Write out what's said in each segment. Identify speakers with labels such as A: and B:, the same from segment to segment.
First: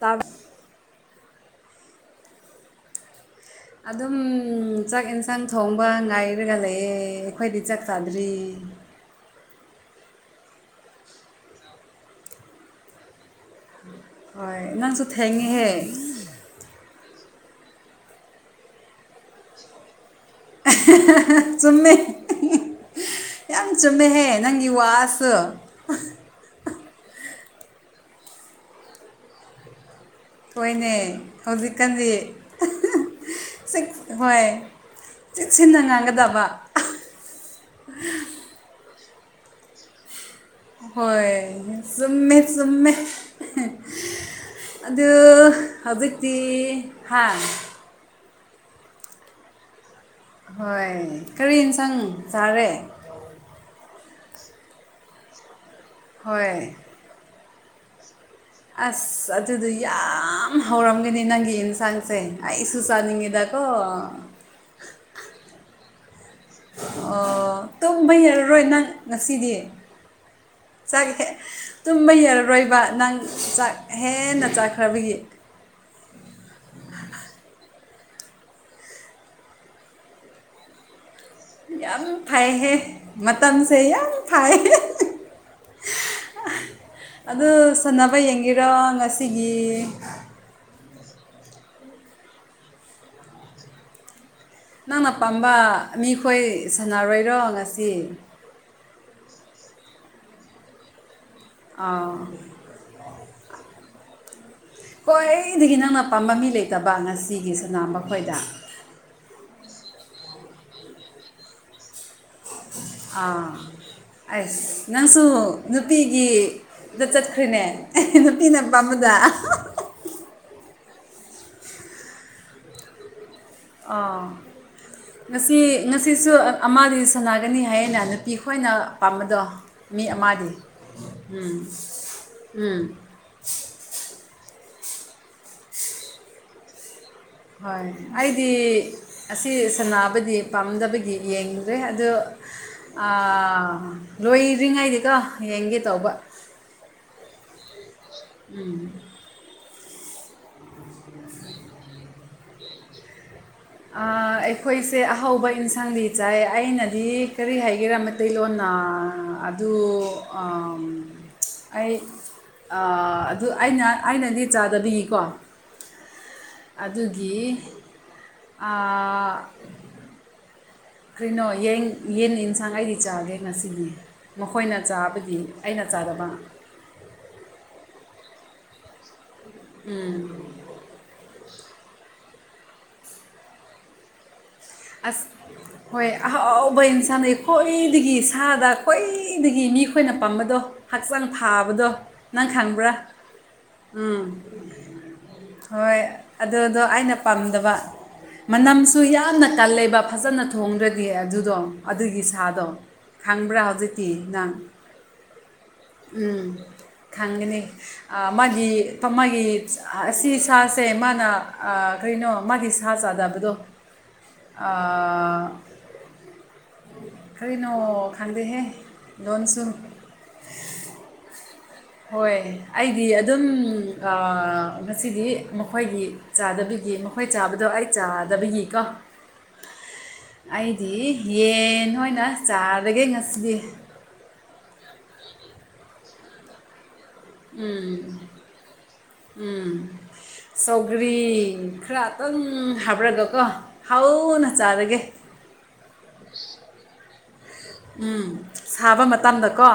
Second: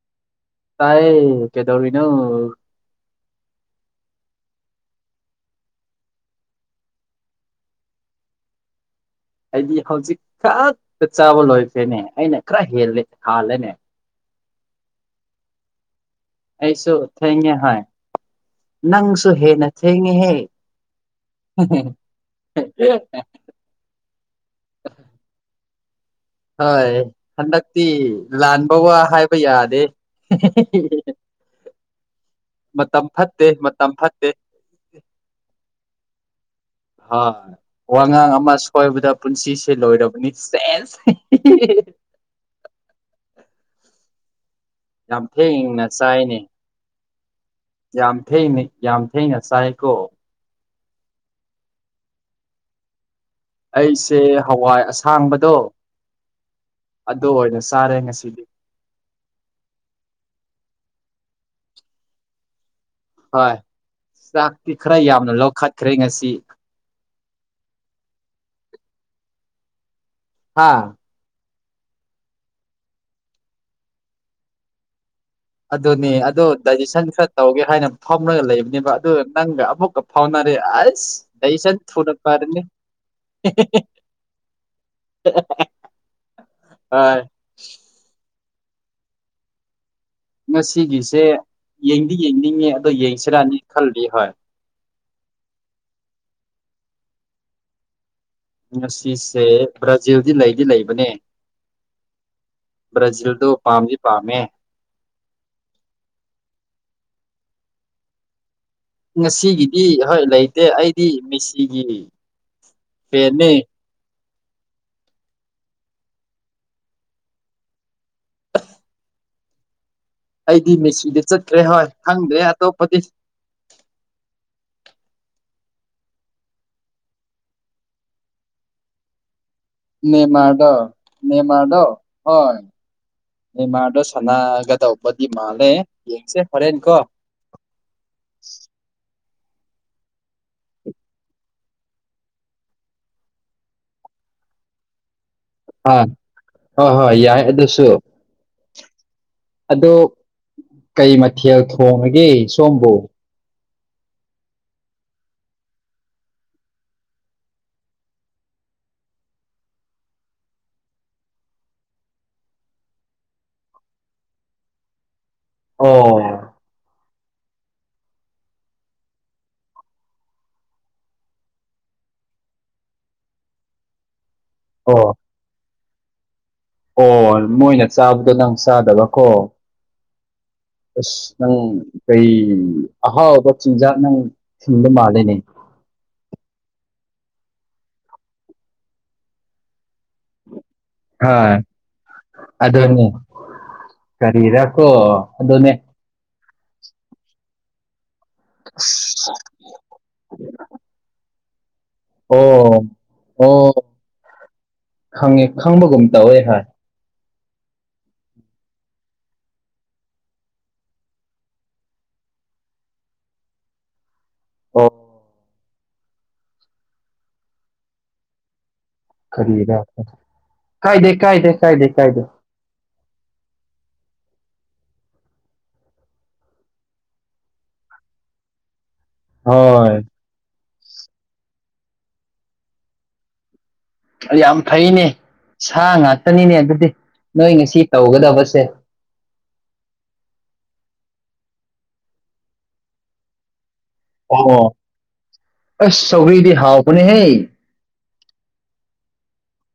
A: ꯇꯥꯔ
B: ꯇꯥꯏ ꯀꯩꯗꯧꯔꯤꯅꯣ
A: ꯑꯗꯨꯝ ꯆꯥꯛ ꯏꯟꯁꯥꯡ ꯊꯣꯡꯕ ꯉꯥꯏꯔꯒ ꯂꯩꯌꯦꯦ ꯑꯩꯈꯣꯏꯗꯤ ꯆꯥꯛ ꯆꯥꯗ꯭ꯔꯤ
B: ꯑꯩꯗꯤ ꯍꯧꯖꯤꯛ ꯈꯛꯇ ꯆꯥꯕ ꯂꯣꯏꯈ꯭ꯔꯦꯅꯦ ꯑꯩꯅ ꯈꯔ ꯍꯦꯜꯂꯦ ꯍꯥꯜꯂꯦꯅꯦ
A: ꯍꯣꯏ ꯅꯪꯁꯨ ꯊꯦꯡꯉꯤꯍꯦ
B: ꯑꯩꯁꯨ ꯊꯩꯦ ꯍꯣꯏ ꯅꯪꯁꯨꯨ ꯍꯦ ꯅ ꯊꯦ ꯍꯦ
A: ꯆꯃꯦ ꯌꯥꯝ ꯆꯨꯝꯃꯦꯍꯦ ꯅꯪꯒꯤ ꯋꯥꯁꯨ
B: ꯍꯣꯏ ꯍꯟꯗꯛꯇꯤ ꯂꯥꯟꯕ ꯋꯥ ꯍꯥꯏꯕ ꯌꯥꯗꯦ
A: ꯍꯣꯏꯅꯦ ꯍꯧꯖꯤꯛꯀꯥꯟꯗꯤ
B: ꯃꯇꯝ ꯐꯠꯇꯦ
A: ꯆ
B: ꯃꯇꯝ ꯐꯠꯇꯦ
A: ꯍꯣꯏ ꯆꯤꯠ ꯁꯤꯟꯅ ꯉꯥꯡꯒꯗꯕ
B: ꯍ ꯋꯥꯉꯥꯡ ꯑꯃ ꯁꯣꯏꯕꯗ ꯄꯨꯟꯁꯤꯁꯦ ꯂꯣꯏꯔꯕꯅꯤ ꯁꯦꯁ
A: ꯁꯨꯝꯃꯦ ꯑꯗꯨ
B: ꯌꯥꯝ ꯊꯦꯡꯅ
A: ꯍꯧꯖꯤꯛꯇꯤ
B: ꯆꯥꯏꯅꯦ
A: ꯍꯥꯥꯡ
B: ꯌꯥꯝ ꯊꯦꯡꯅ ꯌꯥꯝ ꯊꯦꯡꯅ ꯆꯥꯏꯀꯣ
A: ꯍꯣꯏ ꯀꯔꯤ ꯌꯦꯟꯁꯥꯡ ꯆꯥꯔꯦ
B: ꯑꯩꯁꯦ ꯍꯋꯥꯏ ꯑꯁꯥꯡꯕꯗꯣ
A: ꯍꯣꯏ
B: ꯑꯗꯨ ꯑꯣꯏꯅ ꯆꯥꯔꯦ ꯉꯁꯤꯗꯤ
A: ꯑꯁ ꯑꯗꯨꯗꯤ ꯌꯥꯝ ꯍꯧꯔꯝꯒꯅꯤ ꯅꯪꯒꯤ ꯑꯦꯟꯁꯥꯡꯁꯦ ꯑꯩ
B: ꯍꯣꯏ ꯆꯥꯛꯇꯤ ꯈꯔ ꯌꯥꯝꯅ ꯂꯧꯈꯠꯈ꯭ꯔꯦ ꯉꯁꯤ
A: ꯑꯣ ꯇꯨꯝꯕ ꯌꯥꯔꯔꯣꯏ ꯅꯪ ꯉꯁꯤꯗꯤ
B: ꯍꯥꯥ
A: ꯆꯠꯒꯦ ꯇꯨꯝꯕ ꯌꯔꯔꯣꯏꯕ ꯅꯪ ꯆꯥꯛ ꯍꯦꯟꯅ ꯆꯥꯛꯈ꯭ꯔꯕꯒꯤ
B: ꯑꯗꯨꯅꯦ ꯑꯗꯨꯗꯣ ꯗꯥꯏꯖꯦꯁꯟ ꯈꯔ ꯇꯧꯒꯦ ꯍꯥꯏꯅ ꯐꯥꯎꯅꯒ ꯂꯩꯕꯅꯦꯕ ꯑꯗꯨꯒ ꯅꯪꯒ ꯑꯃꯨꯛꯀ ꯐꯥꯎꯅ ꯑꯔꯦ ꯑꯁ ꯗꯥꯏꯖꯦꯁꯟ
A: ꯌꯥꯝ
B: ꯊꯨꯅ ꯐꯔꯅꯤ
A: ꯐꯩꯍ ꯃꯇꯝꯁꯦ ꯌꯥꯝ ꯐꯩꯍ
B: [unintelligible]
A: ꯑꯗꯨ ꯁꯅꯕ ꯌꯦꯡꯒꯔꯣ ꯉꯁꯤꯒꯤ
B: ꯉꯁꯤꯒꯤꯁꯦ ꯌꯦꯡꯗꯤ ꯌꯦꯡꯅꯤꯡꯉꯦ ꯑꯗꯣ ꯌꯦꯡꯁꯤꯔꯅꯤ ꯈꯜꯂꯤ ꯍꯣꯏ
A: ꯅꯪꯅ ꯄꯥꯝꯕ ꯃꯤꯈꯣꯏ ꯁꯥꯟꯅꯔꯣꯏꯔꯣ ꯉꯁꯤ
B: ꯉꯁꯤꯁꯦ ꯕ꯭ꯔꯥꯖꯤꯜꯗꯤ ꯂꯩꯗꯤ ꯂꯩꯕꯅꯦ
A: ꯑꯥ
B: ꯭ꯔꯥꯖꯤꯜꯗ ꯄꯥꯝ ꯄ
A: ꯈ꯭ꯋꯥꯏꯗꯒꯤ ꯅꯪꯅ ꯄꯥꯝꯕ ꯃꯤ ꯂꯩꯇꯕ ꯉꯁꯤꯒꯤ ꯁꯅꯥꯝ ꯃꯈꯣꯏꯗ
B: ꯉꯁꯤꯒꯤꯗꯤ ꯍꯣꯏ ꯂꯩꯇꯦ ꯑꯩꯗꯤ ꯃꯤꯁꯤꯒꯤ
A: ꯑꯥ ꯑꯩꯁ ꯅꯪꯁꯨ ꯅꯨꯄꯤꯒꯤꯗ ꯆꯠꯈ꯭ꯔꯔꯤꯅꯦ ꯑꯩ ꯅꯨꯄꯤꯤꯅ ꯄꯥꯝꯕꯗ
B: ꯑꯩꯗꯤ ꯃꯦꯁꯤꯗꯤ ꯆꯠꯇ꯭ꯔꯦ ꯍꯣꯏ ꯈꯪꯗ꯭ꯔꯦ ꯑꯇꯣꯞꯄꯗꯤ
A: ꯑꯥ ꯉꯁꯤ ꯉꯁꯤꯁꯨ ꯑꯃꯗꯤ ꯁꯅꯥꯒꯅꯤ ꯍꯥꯏꯌꯦꯅ ꯅꯨꯄꯤ ꯈꯈꯣꯏꯅ ꯄꯥꯝꯕꯗꯣ ꯃꯤ ꯑꯃꯗꯤ
B: ꯅꯦꯃꯥꯗꯣ
A: ꯎꯝ
B: ꯅꯦꯃꯥꯗꯣ ꯍ
A: ꯎꯝ
B: ꯅ ꯃꯥꯗꯣ ꯁꯅꯒꯗꯧꯕꯧꯕꯗꯤ ꯃꯥꯜꯂꯦ ꯌꯦꯡꯁꯦ ꯐꯣꯔꯦꯟꯀꯣ
A: ꯍꯣꯏ ꯑꯩꯗꯤ ꯑꯁꯤ ꯁꯕꯨꯗꯤ ꯄꯥꯝꯗꯕꯒꯤ ꯌꯦꯡꯂꯨꯔꯦ ꯑꯣ ꯑ ꯂꯣꯏꯗ꯭ꯔꯤꯉꯩꯗꯤꯀꯣ ꯌꯦꯡꯒꯦ
B: ꯑꯥ
A: ꯇꯧꯕ
B: ꯍꯣꯏ ꯍꯣꯏ ꯌꯥꯏ ꯑꯗꯨꯁꯨ
A: ꯎꯝ
B: ꯑ ꯀꯩ ꯃꯊꯦꯜ ꯊꯣꯡꯉꯒꯦ ꯁꯣꯝꯕꯨ
A: ꯑꯩꯈꯣꯏꯁꯦ ꯑꯍꯥꯎꯧꯕ ꯏꯟꯁꯥꯡꯗꯤ ꯆꯥꯏ ꯑꯩꯅꯗꯤ ꯀꯔꯤ ꯍꯥꯏꯒꯦꯔꯥ ꯃꯩꯇꯩꯂꯣꯟꯅ ꯑꯗꯨꯗ ꯑꯩ ꯑꯗꯨ ꯑꯩꯅ ꯑꯩꯅꯗꯤ ꯆꯥꯗꯕꯤꯒꯤꯀꯣ
B: ꯑꯣ
A: ꯑꯗꯨꯒꯤ ꯀꯔꯤꯅꯣ ꯌꯦꯟ ꯌꯦꯟ ꯌꯦꯟꯁꯥꯡ ꯑꯩꯗꯤ ꯆꯥꯒꯦ ꯉꯁꯤꯗꯤ ꯃꯈꯣꯏꯅ
B: ꯑꯣ
A: ꯆꯥꯕꯗꯤ ꯑꯩꯅ ꯆꯥꯗꯕ
B: ꯑꯣ ꯃꯣꯏꯅ ꯆꯥꯕꯗꯣ ꯅꯪ ꯆꯥꯗꯕꯀꯣ ꯑꯁ ꯅꯪ ꯀꯩ ꯑꯍꯥꯎꯕ ꯆꯤꯟꯖꯥꯛꯅ
A: ꯑꯁ ꯍꯣꯏ ꯑ ꯑꯕꯅ ꯏꯁꯥꯅꯩ ꯈ꯭ꯋꯥꯏꯗꯒꯤ ꯏꯁꯗ ꯈ꯭ꯋꯥꯏꯗꯒꯤ ꯃꯤ ꯈꯣꯏꯅ ꯄꯥꯝꯕꯗꯣ ꯍꯛꯆꯥꯡ
B: ꯍꯣꯏ
A: ꯐꯥꯕꯗꯣ ꯅꯪ ꯈꯪꯕ꯭ꯔꯥ
B: ꯑꯗꯨꯅꯦ
A: ꯎꯝ
B: ꯀꯔꯤꯔꯀꯣ ꯑꯗꯨꯅꯦ
A: ꯍꯣꯏ ꯑꯗꯨꯗꯣ ꯑꯩꯅ ꯄꯥꯝꯗꯕ ꯃꯅꯝꯁꯨ
B: ꯑꯁ
A: ꯌꯥꯝꯅ ꯇꯜꯂꯦꯕ ꯐꯖꯅ ꯊꯣꯡꯗ꯭ꯔꯗꯤ ꯑꯗꯨꯗꯣ ꯑꯗꯨꯒꯤ ꯁꯥꯗꯣ
B: ꯑꯣ ꯑꯣ
A: ꯈꯪꯕ꯭ꯔꯥ ꯍꯧꯖꯤꯛꯇꯤ ꯅꯪ
B: ꯈꯪꯉꯦ ꯈꯪꯕꯒꯨꯝ ꯇꯧꯋꯦ
A: ꯎꯝ
B: ꯍꯥꯏ
A: ꯈꯪꯒꯅꯤ ꯃꯥꯒꯤ ꯃꯥꯒꯤ ꯑꯁꯤ ꯁꯥꯁꯦ ꯃꯥꯅ ꯀꯩꯅꯣ ꯃꯥꯒꯤ ꯁꯥ ꯆꯥꯗꯕꯗꯣ ꯑ
B: ꯑꯣ
A: ꯀꯔꯤꯅꯣ ꯈꯪꯗ ꯍꯦ
B: ꯈꯔꯤ ꯀꯥꯏꯗꯦ ꯀꯥꯏꯗꯦ ꯀꯥꯏꯗꯦ ꯀꯥꯏꯗꯦ
A: ꯍꯣꯏ ꯑꯩꯗꯤ ꯑꯗꯨꯝ ꯉꯁꯤꯗꯤ ꯃꯈꯣꯏꯒꯤ ꯆꯥꯗꯕꯤꯒꯤ ꯃꯈꯣꯏ ꯆꯥꯕꯗꯣ ꯀꯥꯏ ꯆꯥꯗꯕꯒꯤ ꯀꯣ
B: ꯍꯣꯏ
A: ꯑꯩꯗꯤ ꯌꯦꯟ ꯑꯣꯏꯅ ꯆꯥꯔꯒꯦ ꯉꯁꯤꯗꯤ
B: ꯌꯥꯝ ꯐꯩꯅꯦ ꯁꯥ ꯉꯥꯛꯇꯅꯤꯅꯦ ꯑꯗꯨꯗꯤ ꯅꯣꯏ ꯉꯁꯤ ꯇꯧꯒꯗꯕꯁꯦ
A: ꯎꯝ ꯆꯧꯒ꯭ꯔꯤ ꯈꯔꯇꯪ ꯍꯥꯞꯔꯒꯀꯣ ꯍꯧꯎꯅ
B: ꯑꯣ
A: ꯆꯥꯔꯒꯦ
B: ꯑꯁ ꯁꯧꯔꯤꯗꯤ ꯍꯥꯎꯄꯅꯦ ꯍꯩ
A: ꯎꯝ ꯁꯥꯕ ꯃꯇꯝꯗꯀꯣ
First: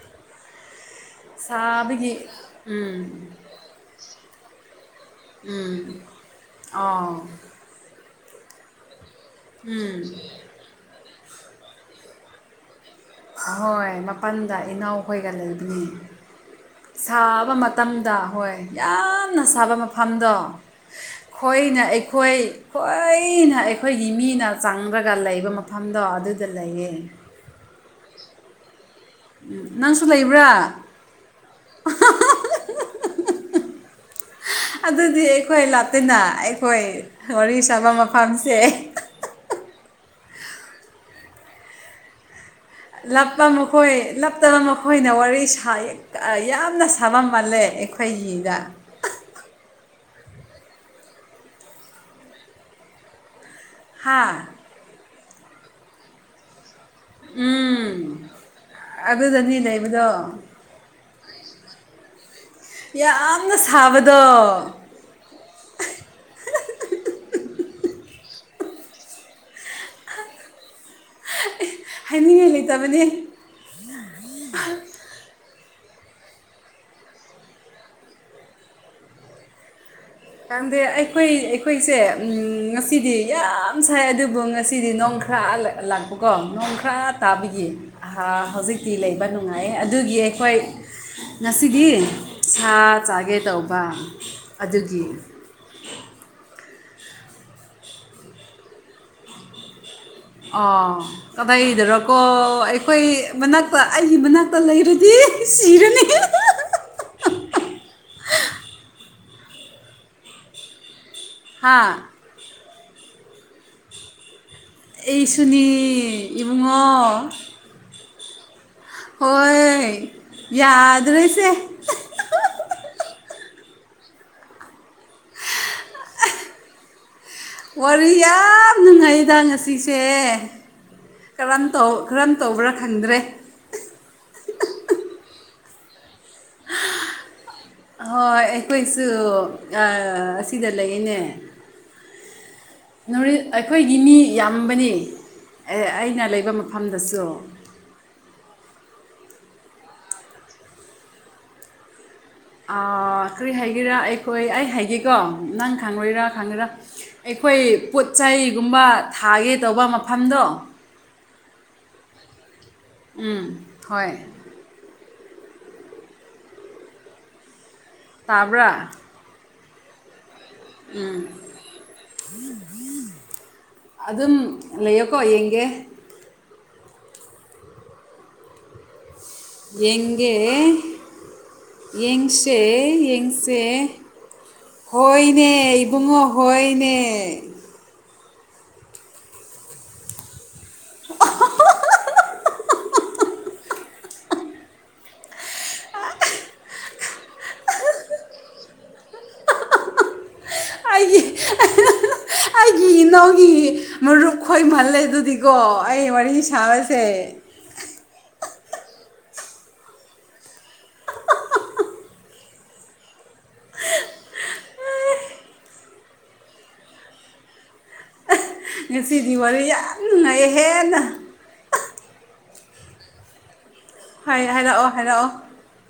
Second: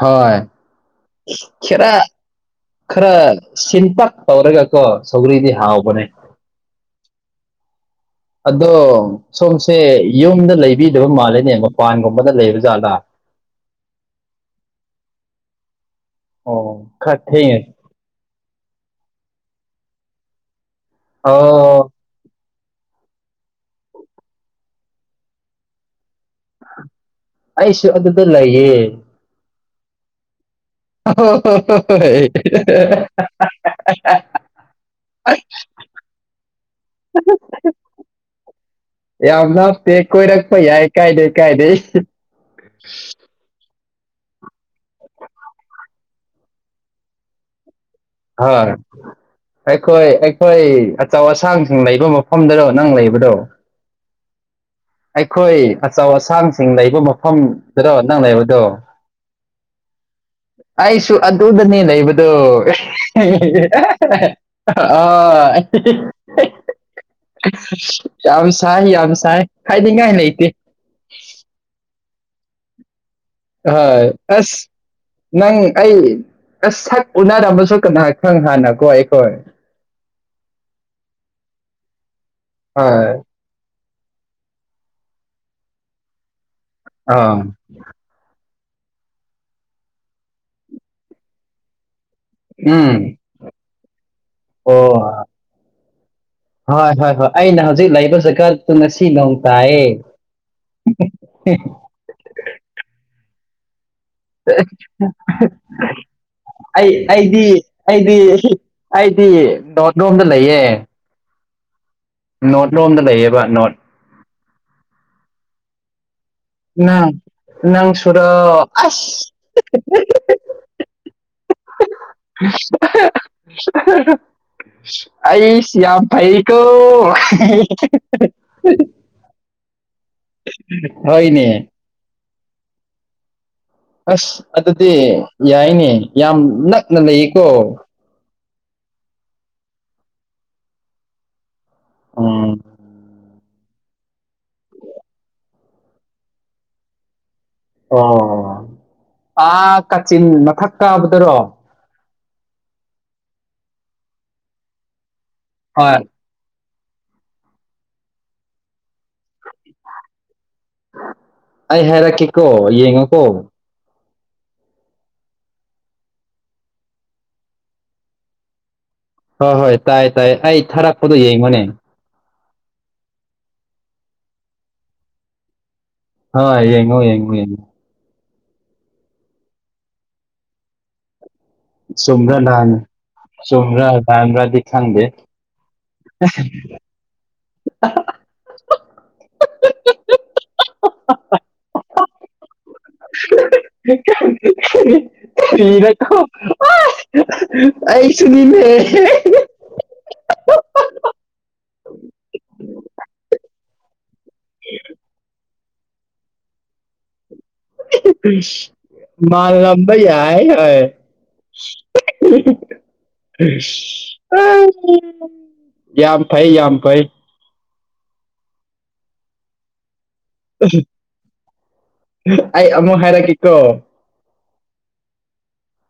B: ꯍꯣꯏ ꯈꯔ
A: ꯁꯥꯕꯒꯤ ꯎꯝ
B: ꯈꯔ ꯁꯤꯟꯄ ꯇꯧꯔꯒꯀꯣ ꯁꯧꯒ꯭ꯔꯤꯗꯤ ꯍꯥꯎꯕ ꯅꯤ
A: ꯑꯥ
B: ꯑꯗꯣ ꯁꯣꯝꯁꯦ ꯌꯨꯝꯗ ꯂꯩꯕꯤꯗꯕ ꯃꯥꯜꯂꯦꯅꯦ ꯃꯄꯥꯟꯒꯨꯝꯕꯗ ꯂꯩꯕꯖꯥꯠꯂꯥ
A: ꯑꯍꯣꯏ ꯃꯄꯜꯗ ꯏꯅꯥꯎꯈꯣꯏꯒ ꯂꯩꯕꯅꯤ
B: ꯑꯣ ꯈꯔ
A: ꯁꯥꯕ
B: ꯊꯦꯡꯉꯦ
A: ꯃꯇꯝꯗ ꯍꯣꯏ ꯌꯥꯝꯅ ꯁꯥꯕ ꯃꯐꯝꯗꯣ ꯈꯣꯏꯅ
B: ꯑꯣ
A: ꯑꯩꯈꯣꯏ ꯈ꯭ꯋꯥꯏꯅ ꯑꯩꯈꯣꯏꯒꯤ ꯃꯤꯅ ꯆꯪꯕ꯭ꯔꯒ ꯂꯩꯕ ꯃꯐꯝꯗꯣ ꯑꯗꯨꯗ ꯂꯩꯌꯦ
B: ꯑꯩꯁꯨ ꯑꯗꯨꯗ ꯂꯩꯌꯦ
A: ꯎꯝ ꯅꯪꯁꯨ ꯂꯩꯕ꯭ꯔꯥ
B: ꯍ ꯍꯣ ꯍ ꯍ
A: ꯑꯗꯨꯗꯤ ꯑꯩꯈꯣꯏ ꯂꯥꯇꯅ ꯑꯩꯈꯣꯏ ꯋꯥꯔꯤ ꯁꯥꯕ ꯃꯐꯝꯁꯦ
B: ꯌꯥꯝ ꯂꯞꯇꯦ ꯀꯣꯏꯔꯛꯄ ꯌꯥꯏ ꯀꯥꯏꯗꯦ ꯀꯥꯏꯗꯦ
A: ꯂꯄꯨ ꯑꯣꯏ ꯂꯞꯇꯕ ꯃꯈꯣꯏꯅ ꯋꯥꯔꯤ ꯌꯥꯝꯅ ꯁꯥꯕ ꯃꯥꯜꯂꯦ
B: ꯍ
A: ꯑꯩꯈꯣꯏꯒꯤꯗ
B: ꯑꯩꯈꯣꯏ ꯑꯩꯈꯣꯏ ꯑꯆꯧ ꯑꯁꯥꯡꯁꯤꯡ ꯂꯩꯕ ꯃꯐꯝꯗꯗꯣ ꯅꯪ ꯂꯩꯕꯗꯣ
A: ꯍꯥꯥ
B: ꯑꯩꯈꯣꯏ ꯑꯆꯧ ꯑꯁꯥꯡꯁꯤꯡ ꯂꯩꯕ ꯃꯐꯝꯗꯔꯣ
A: ꯎꯝ
B: ꯅꯪ ꯂꯩꯕꯗꯣ
A: ꯑꯗꯨꯗꯅꯤ ꯂꯩꯕꯗꯣ
B: ꯑꯩꯁꯨ ꯑꯗꯨꯗꯅꯤ ꯂꯩꯕꯗꯣ
A: ꯌꯥꯝꯅ ꯁꯥꯕꯗꯣ
B: ꯑꯣ [unintelligible] ꯌꯥꯝ ꯂꯥꯏ ꯌꯥꯝ ꯁꯥꯏ ꯈꯥꯏꯅꯤꯉꯥꯏ ꯂꯩ ꯏꯇꯦ
A: ꯍꯥꯏꯅꯤꯡꯉꯥꯏ ꯂꯩꯇꯕꯅꯦ
B: ꯍꯣꯏ ꯑꯁ ꯅꯪ ꯑꯩ ꯁꯛ ꯎꯅꯔꯝꯃꯁꯨ ꯀꯅꯥꯍ ꯈꯪ ꯍꯥꯟꯅꯀꯣ ꯑꯩꯈꯣꯏ
A: ꯈꯪꯗꯦ ꯑꯩꯈꯣꯏ ꯑꯩꯈꯣꯏꯁꯦ ꯉꯁꯤꯗꯤ
B: ꯍꯣꯏ
A: ꯌꯥꯝ ꯌꯥꯝ ꯁꯥꯏ ꯑꯗꯨꯕꯨ ꯉꯁꯤꯗꯤ ꯅꯣꯡ ꯈꯔ ꯂꯥꯛꯄꯀꯣ ꯅꯣꯡꯈꯔ
B: ꯑꯥ
A: ꯇꯥꯕꯤꯒꯤ ꯍꯧꯖꯤꯛ ꯇꯤ ꯂꯩꯕ ꯅꯨꯡꯉꯥꯏ ꯑꯗꯨꯒꯤ ꯑꯩꯈꯣꯏ ꯉꯁꯤꯗꯤ ꯁꯥ
B: ꯎꯝ
A: ꯆꯥꯒꯦ ꯇꯧꯕ ꯑꯗꯨꯒꯤ
B: ꯑꯣ ꯍꯣꯏ ꯍꯣꯏ ꯍꯣꯏ ꯑꯩꯅ ꯍꯧꯖꯤꯛ ꯂꯩꯕ ꯖꯒꯁꯤꯗ ꯉꯁꯤ ꯅꯣꯡ ꯇꯥꯏꯌꯦ
A: ꯑꯣ ꯀꯗꯥꯏꯗꯔꯣꯀꯣ ꯑꯩꯈꯣꯏ ꯃꯅꯥꯛꯇ ꯑꯩꯒꯤ ꯃꯅꯥꯛꯇ ꯂꯩꯔꯗꯤ ꯁꯤꯔꯅꯤ
B: ꯑꯩ ꯑꯩꯗꯤ ꯑꯩꯗꯤ ꯑꯩꯗꯤ ꯅꯗꯣꯝꯗ ꯂꯩꯌꯦ
A: ꯍꯥꯥ
B: ꯅꯣꯠ ꯂꯣꯝꯗ ꯂꯩꯌꯦꯕ ꯅꯣꯠ
A: ꯑꯩ ꯁꯨꯅꯦ
B: ꯅꯪ ꯅꯪ ꯁꯨꯔꯣ ꯑꯁ
A: ꯍꯣꯏ ꯌꯥꯗ꯭ꯔꯦꯁꯦ
B: ꯑꯩꯁ ꯌꯥꯝ ꯐꯩ ꯀ
A: ꯋꯥꯔꯤ ꯌꯥꯝ ꯅꯨꯡꯉꯥꯏꯗ ꯉꯁꯤꯁꯦ
B: ꯍꯅꯦ
A: ꯀꯔꯝ ꯇꯧ ꯀꯔꯝ ꯇꯧꯕ꯭ꯔꯥ ꯈꯪꯗ꯭ꯔꯦ
B: ꯑꯁ ꯑꯗꯨꯗꯤ ꯌꯥꯏꯅꯦ ꯌꯥꯝ ꯅꯛꯅ ꯂꯩꯌꯦꯀꯣ
A: ꯍꯣꯏ ꯑꯩꯈꯣꯏꯁꯨ ꯑꯁꯤꯗ ꯂꯩꯅꯦ
B: ꯎꯝ
A: ꯅ ꯑꯩꯈꯣꯏꯒꯤ ꯃꯤ ꯌꯥꯝꯕꯅꯤ ꯑꯩꯅ ꯂꯩꯕ ꯃꯐꯝꯗꯁꯨ
B: ꯑꯣ ꯑꯥ ꯀꯥꯆꯤꯟ ꯃꯊꯛ ꯇꯥꯕꯗꯔꯣ
A: ꯀꯔꯤ ꯍꯥꯏꯒꯦꯔꯥ ꯑꯩꯈꯣꯏ ꯑꯩ ꯍꯥꯏꯒꯦꯀꯣ ꯅꯪ
B: ꯍꯣꯏ
A: ꯈꯪꯉꯣꯏꯔꯥ ꯈꯪꯉꯦꯔꯥ ꯑꯩꯈꯣꯏ ꯄꯣꯠ ꯆꯩꯒꯨꯝꯕ ꯊꯥꯒꯦ ꯇꯧꯕ ꯃꯐꯝꯗꯣ
B: ꯑꯩ ꯍꯥꯏꯔꯛꯀꯦꯀꯣ ꯌꯦꯡꯉꯣꯀꯣ
A: ꯎꯝ ꯍꯣꯏ ꯇꯥꯕ꯭ꯔ
B: ꯍꯣꯏ ꯍꯣꯏ ꯇꯥꯏ ꯇꯥꯏ ꯑꯩ ꯊꯥꯔꯛꯄꯗꯣ ꯌꯦꯡꯉꯨꯅꯦ
A: ꯑꯗꯨꯝ ꯂꯩꯌꯣꯀꯣ ꯌꯦꯡꯒꯦ
B: ꯑ ꯌꯦꯡꯉꯣ ꯌꯦꯡꯉꯣ ꯌꯦꯡꯉꯣ
A: ꯌꯦꯡꯒꯦ
B: ꯆꯨꯝꯕ꯭ꯔꯥ
A: ꯌꯦꯡꯁꯦ
B: ꯂꯥꯟ
A: ꯌꯦꯡꯁꯦ
B: ꯆꯨꯝꯕ꯭ꯔꯥ ꯂꯥꯟꯕ꯭ꯔꯥꯗꯤ ꯈꯪꯗꯦ
A: ꯍꯣꯏꯅꯦ ꯏꯕꯨꯡꯉꯣ ꯍꯣꯏ ꯄꯥꯏꯅꯦ
B: [unintelligible] [unintelligible] ꯐꯔꯣ ꯑꯩꯁꯨꯅꯤꯅꯦ ꯍ
A: ꯑꯩꯒꯤ ꯑꯩꯒꯤ ꯏꯅꯥꯎꯒꯤ ꯃꯔꯨꯞ ꯈꯣꯏꯃꯜꯂꯦ ꯑꯗꯨꯗꯤ ꯀꯣ ꯑꯩ ꯋꯥꯔꯤ ꯁꯥꯕꯁꯦ
B: ꯃꯥ ꯂꯝꯝꯕꯩ ꯌꯥ ꯍ [unintelligible] ꯌꯥꯌꯥꯝ ꯐꯩ ꯌꯥꯝꯝ ꯐꯥꯏ
A: ꯉꯁꯤꯗꯤ ꯋꯥꯔꯤ ꯌꯥꯝ ꯅꯨꯡꯉꯥꯏ ꯍꯦꯟꯅ
B: ꯑꯩ ꯑꯃꯨꯛ ꯍꯥꯏꯔꯛꯀꯦꯀꯣ
A: ꯍꯥꯏ ꯍꯥꯏꯔꯛꯑꯣ ꯍꯥꯏꯔꯛꯑꯣ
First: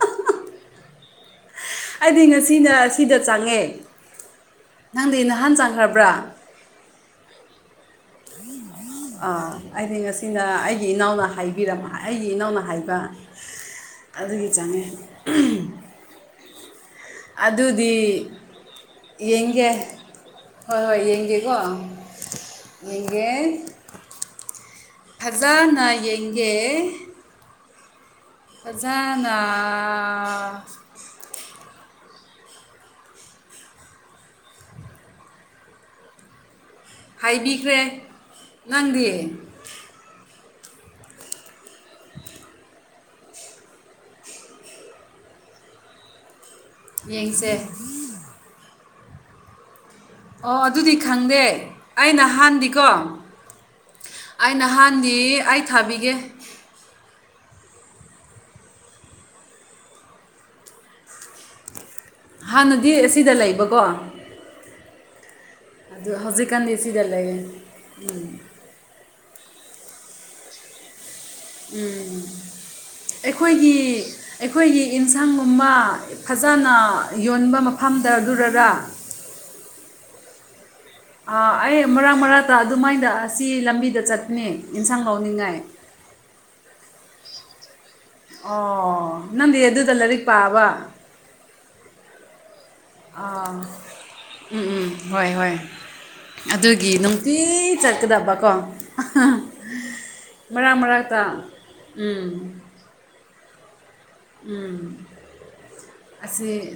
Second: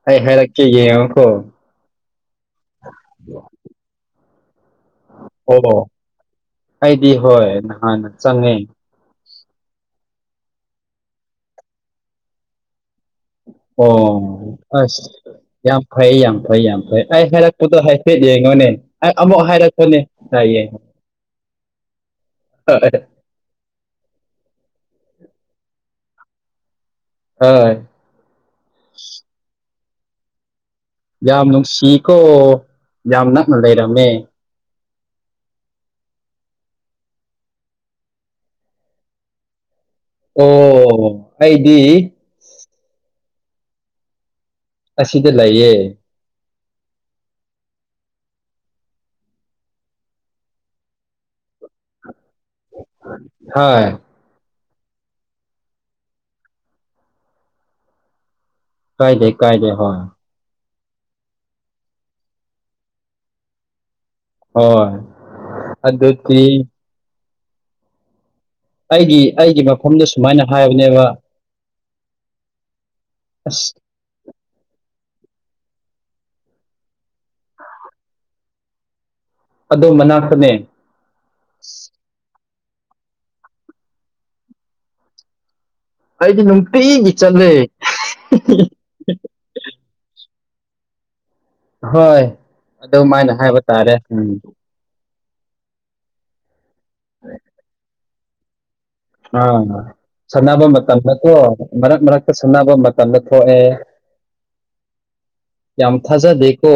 B: ꯑꯩ ꯍꯥꯏꯔꯛꯀꯦ ꯌꯦꯡꯉꯣꯀꯣ
A: ꯑꯩꯗꯤ ꯉꯁꯤꯅ ꯁꯤꯗ ꯆꯪꯉꯦ ꯅꯪꯗꯤ ꯅꯍꯥꯟ
B: ꯑꯣ
A: ꯆꯪꯈ꯭ꯔꯕ꯭ꯔꯥ
B: ꯑꯩꯗꯤ ꯍꯣꯏ ꯅꯍꯥꯟ
A: ꯥ ꯑꯩꯗꯤ ꯉꯁꯤꯅ ꯑꯩꯒꯤ ꯏꯅꯥꯎꯅ ꯍꯥꯏꯕꯤ ꯑꯩꯒꯤ ꯏꯅꯥꯎꯅ ꯍꯥꯏꯕ
B: ꯑꯣ
A: ꯑꯗꯨꯒꯤ ꯆꯪꯉꯦ
B: ꯑꯁ ꯌꯥꯝ ꯐꯩ ꯌꯥꯝ ꯐꯩ ꯌꯥꯝ ꯐꯩ ꯑꯩ ꯍꯥꯏꯔꯛꯄꯗꯣ ꯍꯥꯏꯐꯦꯠ
A: ꯑꯗꯨꯗꯤ
B: ꯌꯦꯡꯉꯣꯅꯦ ꯑꯩ ꯑꯃꯨꯛ
A: ꯌꯦꯡꯒꯦ
B: ꯍꯥꯏꯔꯛꯄꯅꯦ ꯍꯥꯏꯌꯦꯡꯉꯣ ꯑ
A: ꯑꯩꯒꯤꯦ
B: [unintelligible]
A: ꯐꯖꯅ ꯌꯦꯡꯒꯦ
B: ꯍꯣꯏ
A: ꯖꯅꯥ
B: ꯌꯥꯝ ꯅꯨꯡꯁꯤꯀꯣ ꯌꯥꯝ ꯅꯛꯅ ꯂꯩꯔꯝꯃꯦ
A: ꯍꯥꯏꯕꯤꯈ꯭ꯔꯦ ꯅꯪꯗꯤꯌꯦ
B: ꯑꯣ ꯑꯩꯗꯤ ꯑꯁꯤꯗ ꯂꯩꯌꯦ
A: ꯌꯦꯡꯁꯦ ꯑꯣ ꯑꯗꯨꯗꯤ ꯈꯪꯗꯦ ꯑꯩ ꯅꯍꯥꯟꯗꯤꯀꯣ
B: ꯍꯣꯏ
A: ꯑꯩ ꯅꯍꯥꯟꯗꯤ ꯑꯩ ꯊꯥꯕꯤꯒꯦ
B: ꯀꯥꯏꯗꯦ ꯀꯥꯏꯗꯦ ꯍ
A: ꯍꯥꯟꯅꯗꯤ ꯑꯁꯤꯗ ꯂꯩꯕꯀꯣ
B: ꯍꯣꯏ
A: ꯑꯗꯨ
B: ꯑꯗꯨꯗꯤ
A: ꯍꯧꯖꯤꯛꯀꯥꯟꯅ ꯏꯁꯤꯗ ꯂꯩꯒꯦ ꯎꯝ
B: ꯑꯩꯒꯤ ꯑꯩꯒꯤ ꯃꯐꯝꯗ ꯁꯨꯃꯥꯏꯅ ꯍꯥꯏꯕꯅꯦꯕ
A: ꯎꯝ
B: ꯑꯁ
A: ꯑꯩꯈꯣꯏꯒꯤ ꯑꯩꯈꯣꯏꯒꯤ ꯑꯦꯟꯁꯥꯡꯒꯨꯝꯕ ꯐꯖꯅ ꯌꯣꯟꯕ ꯃꯐꯝꯗ ꯑꯗꯨꯔꯔꯥ
B: ꯑꯗꯨꯗꯣ ꯃꯅꯥꯛꯇꯅꯦ
A: ꯑꯩ ꯃꯔꯥꯡ ꯃꯔꯥꯡꯛꯇ ꯑꯗꯨꯃꯥꯏꯗ ꯑꯁꯤ ꯂꯝꯕꯤꯗ ꯆꯠꯄꯅꯤ ꯌꯦꯟꯁꯥꯡ ꯂꯧꯥꯎꯅꯤꯡꯉꯥꯏ
B: ꯑꯩꯗꯤ ꯅꯨꯡꯇꯤꯒꯤ ꯆꯠꯂꯦ
A: ꯑꯣ ꯅꯪꯗꯤ ꯌꯦꯗꯨꯗ ꯂꯔꯤ ꯄꯥ ꯋꯥ
B: ꯍꯣꯏ ꯑꯗꯨꯃꯥꯏꯅ ꯍꯥꯏꯕ ꯇꯥꯔꯦ
A: ꯎꯝ ꯎꯝ ꯍꯣꯏ ꯍꯣꯏ ꯑꯗꯨꯒꯤ ꯅꯨꯡꯇꯤ ꯆꯠꯀꯗꯕꯀꯣ
B: ꯑ ꯁꯥꯟꯅꯕ
A: ꯃꯔꯛ ꯃꯔꯛꯇ
B: ꯃꯇꯝꯗꯠꯇꯣ ꯃꯔꯛ
A: ꯎꯝ
B: ꯃꯔꯛꯇ ꯁꯥꯟꯅꯕ ꯃꯇꯝꯗ ꯐ
A: ꯎꯝ ꯑꯁꯤ
B: ꯊꯥꯖꯗꯦꯀꯣ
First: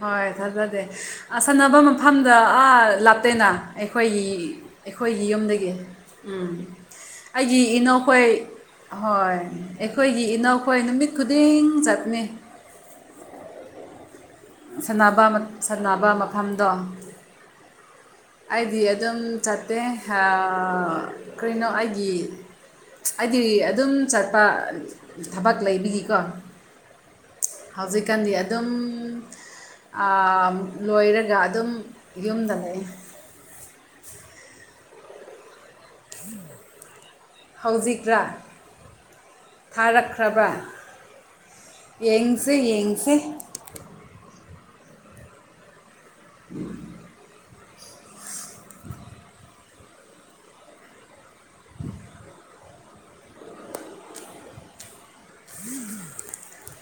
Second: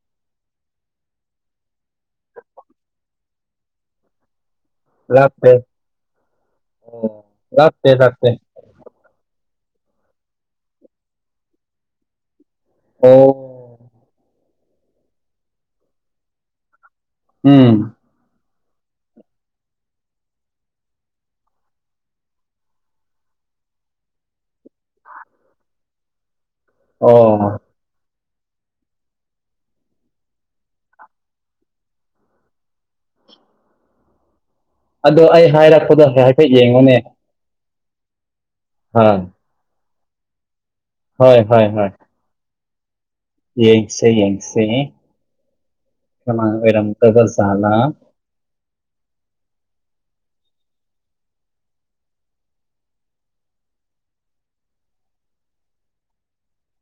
A: ꯍꯣꯏ ꯊꯥꯖꯗꯦ ꯁꯥꯟꯅꯕ ꯃꯐꯝꯗ ꯑꯥ ꯂꯥꯞꯇꯦꯅ ꯑꯩꯈꯣꯏꯒꯤ ꯑꯩꯈꯣꯏꯒꯤ
B: ꯂꯥꯛꯇꯦ
A: ꯌꯨꯝꯗꯒꯤ ꯎꯝ
B: ꯑꯣ
A: ꯑꯩꯒꯤ
B: ꯂꯥꯛꯇꯦ
A: ꯏꯅꯧꯈꯣꯏ
B: ꯂꯥꯛꯇꯦ
A: ꯍꯣꯏ ꯑꯩꯈꯣꯏꯒꯤ ꯏꯅꯧꯈꯣꯏ ꯅꯨꯃꯤꯠ ꯈꯨꯗꯤꯡ ꯆꯠꯅꯤ
B: ꯑꯣ
A: ꯁꯅꯕ ꯁꯥꯟꯅꯕ ꯃꯐꯝꯗꯣ
B: ꯎꯝ
A: ꯑꯩꯗꯤ ꯑꯗꯨꯝ ꯆꯠꯇꯦ ꯀꯩꯅꯣ ꯑꯩꯒꯤ ꯍꯥꯏꯗꯤ ꯑꯗꯨꯝ ꯆꯠꯄ ꯊꯕꯛ ꯂꯩꯕꯤꯒꯤꯀꯣ
B: ꯑꯣ
A: ꯏꯀꯥꯟꯗꯤ ꯑꯗꯨꯝ ꯂꯣꯏꯔꯒ ꯑꯗꯨꯝ ꯌꯨꯝꯗ ꯂꯩꯏ
B: ꯑꯗꯣ ꯑꯩ ꯍꯥꯏꯔꯛꯄꯗꯣ ꯍꯥꯏꯐꯦꯠ ꯌꯦꯡꯉꯨꯅꯦ
A: ꯍꯧꯖꯤꯛꯈ꯭ꯔꯥ
B: ꯍꯥꯥ
A: ꯊꯥꯔꯛꯈ꯭ꯔꯕ
B: ꯍꯣꯏ ꯍꯣꯏ ꯍ
A: ꯁꯤ ꯌꯦꯡꯁꯦ
B: ꯌꯦꯡꯁꯦ ꯌꯦꯡꯁꯦ ꯀꯔꯝ ꯇ ꯇꯅ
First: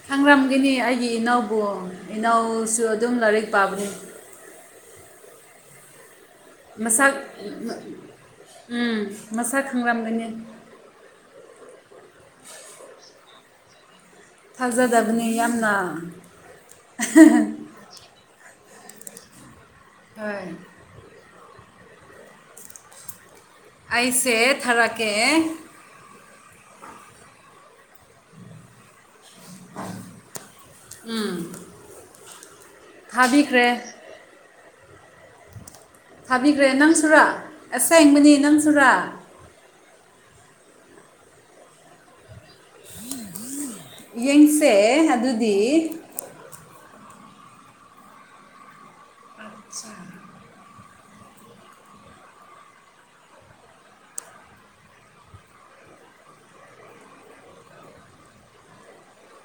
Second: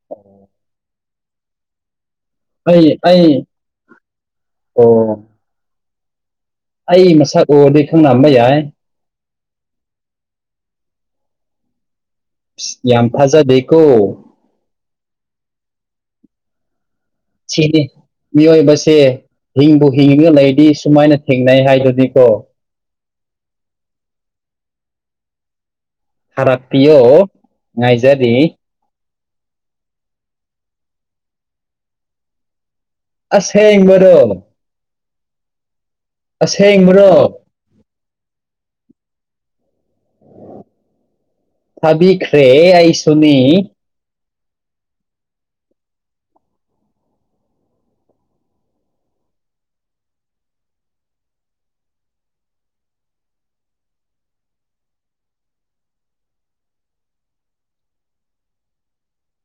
A: ꯈꯪꯔꯝꯒꯅꯤ ꯑꯩꯒꯤ ꯏꯅꯥꯎꯕꯨ ꯏꯅꯥꯎꯁꯨ
B: ꯑꯩ
A: ꯑꯗꯨꯝ
B: ꯑꯩ
A: ꯂꯥꯏꯔꯤꯛ ꯄꯥꯕꯅꯤ
B: ꯑꯣ ꯑꯩ ꯃꯁꯛ ꯎꯔꯗꯤ ꯈꯪ ꯅꯝꯕ ꯌꯥꯏ
A: ꯃꯁ ꯈꯪꯥꯡꯒꯅꯤ
B: ꯌꯥꯝ ꯐꯖꯗꯦꯀꯣ
A: ꯊꯥꯖꯗꯕꯅꯤ ꯌꯥꯝꯅ
B: ꯁꯤꯅꯤ ꯃꯤꯑꯣꯏꯕꯁꯦ ꯍꯤꯡꯕꯨ ꯍꯤꯡꯉꯒ
A: ꯍꯣꯏ
B: ꯂꯩꯗꯤ ꯁꯨꯃꯥꯏꯅ ꯊꯦꯡꯅꯩ ꯍꯥꯏꯗꯨꯗꯤꯀꯣ
A: ꯑꯩꯁꯦ ꯊꯥꯔꯛꯀꯦ
B: ꯊꯔꯄꯌꯣ ꯅꯥꯥꯏꯖꯔꯤꯔꯤ
A: ꯎꯝ
B: ꯑꯁ ꯍꯦ ꯏ ꯃꯔꯣ
A: ꯊꯥꯕꯤꯈ꯭ꯔꯦ ꯅꯪ
B: ꯑꯁꯦꯡꯕꯔꯣ
A: ꯁꯨꯔꯥ ꯑꯁ ꯁꯦꯡꯕꯅꯤ ꯅꯪ ꯁꯨꯔꯥ
B: ꯊꯥꯕꯤꯈ꯭ꯔꯦ ꯑꯩ ꯁꯨꯅꯤ
A: ꯌꯦꯡꯁꯦ ꯑꯗꯨꯗꯤ ꯑꯠꯆꯥ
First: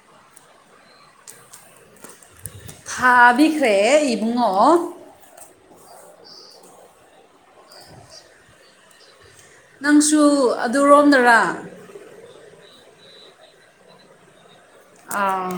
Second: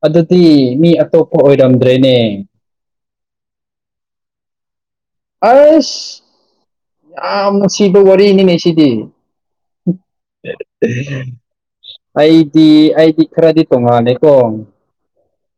B: ꯑꯗꯨꯗꯤ ꯃꯤ ꯑꯇꯣꯞꯄ ꯑꯣꯏꯔꯝꯗ꯭ꯔꯦꯅꯦ
A: ꯍꯕꯤꯈ꯭ꯔꯦ ꯏꯕꯨꯡꯉꯣ
B: ꯑꯁ ꯌꯥꯝ ꯁꯤꯗ ꯋꯥꯔꯤꯅꯤ ꯃꯩꯁꯤꯗꯤ
A: ꯅꯪꯁꯨ ꯑꯗꯨꯔꯣꯝꯗꯔꯥ
B: ꯑꯩ ꯑꯩꯗꯤ ꯈꯔꯗꯤ ꯇꯣꯉꯥꯟꯅꯦꯀꯣ
A: ꯑꯥ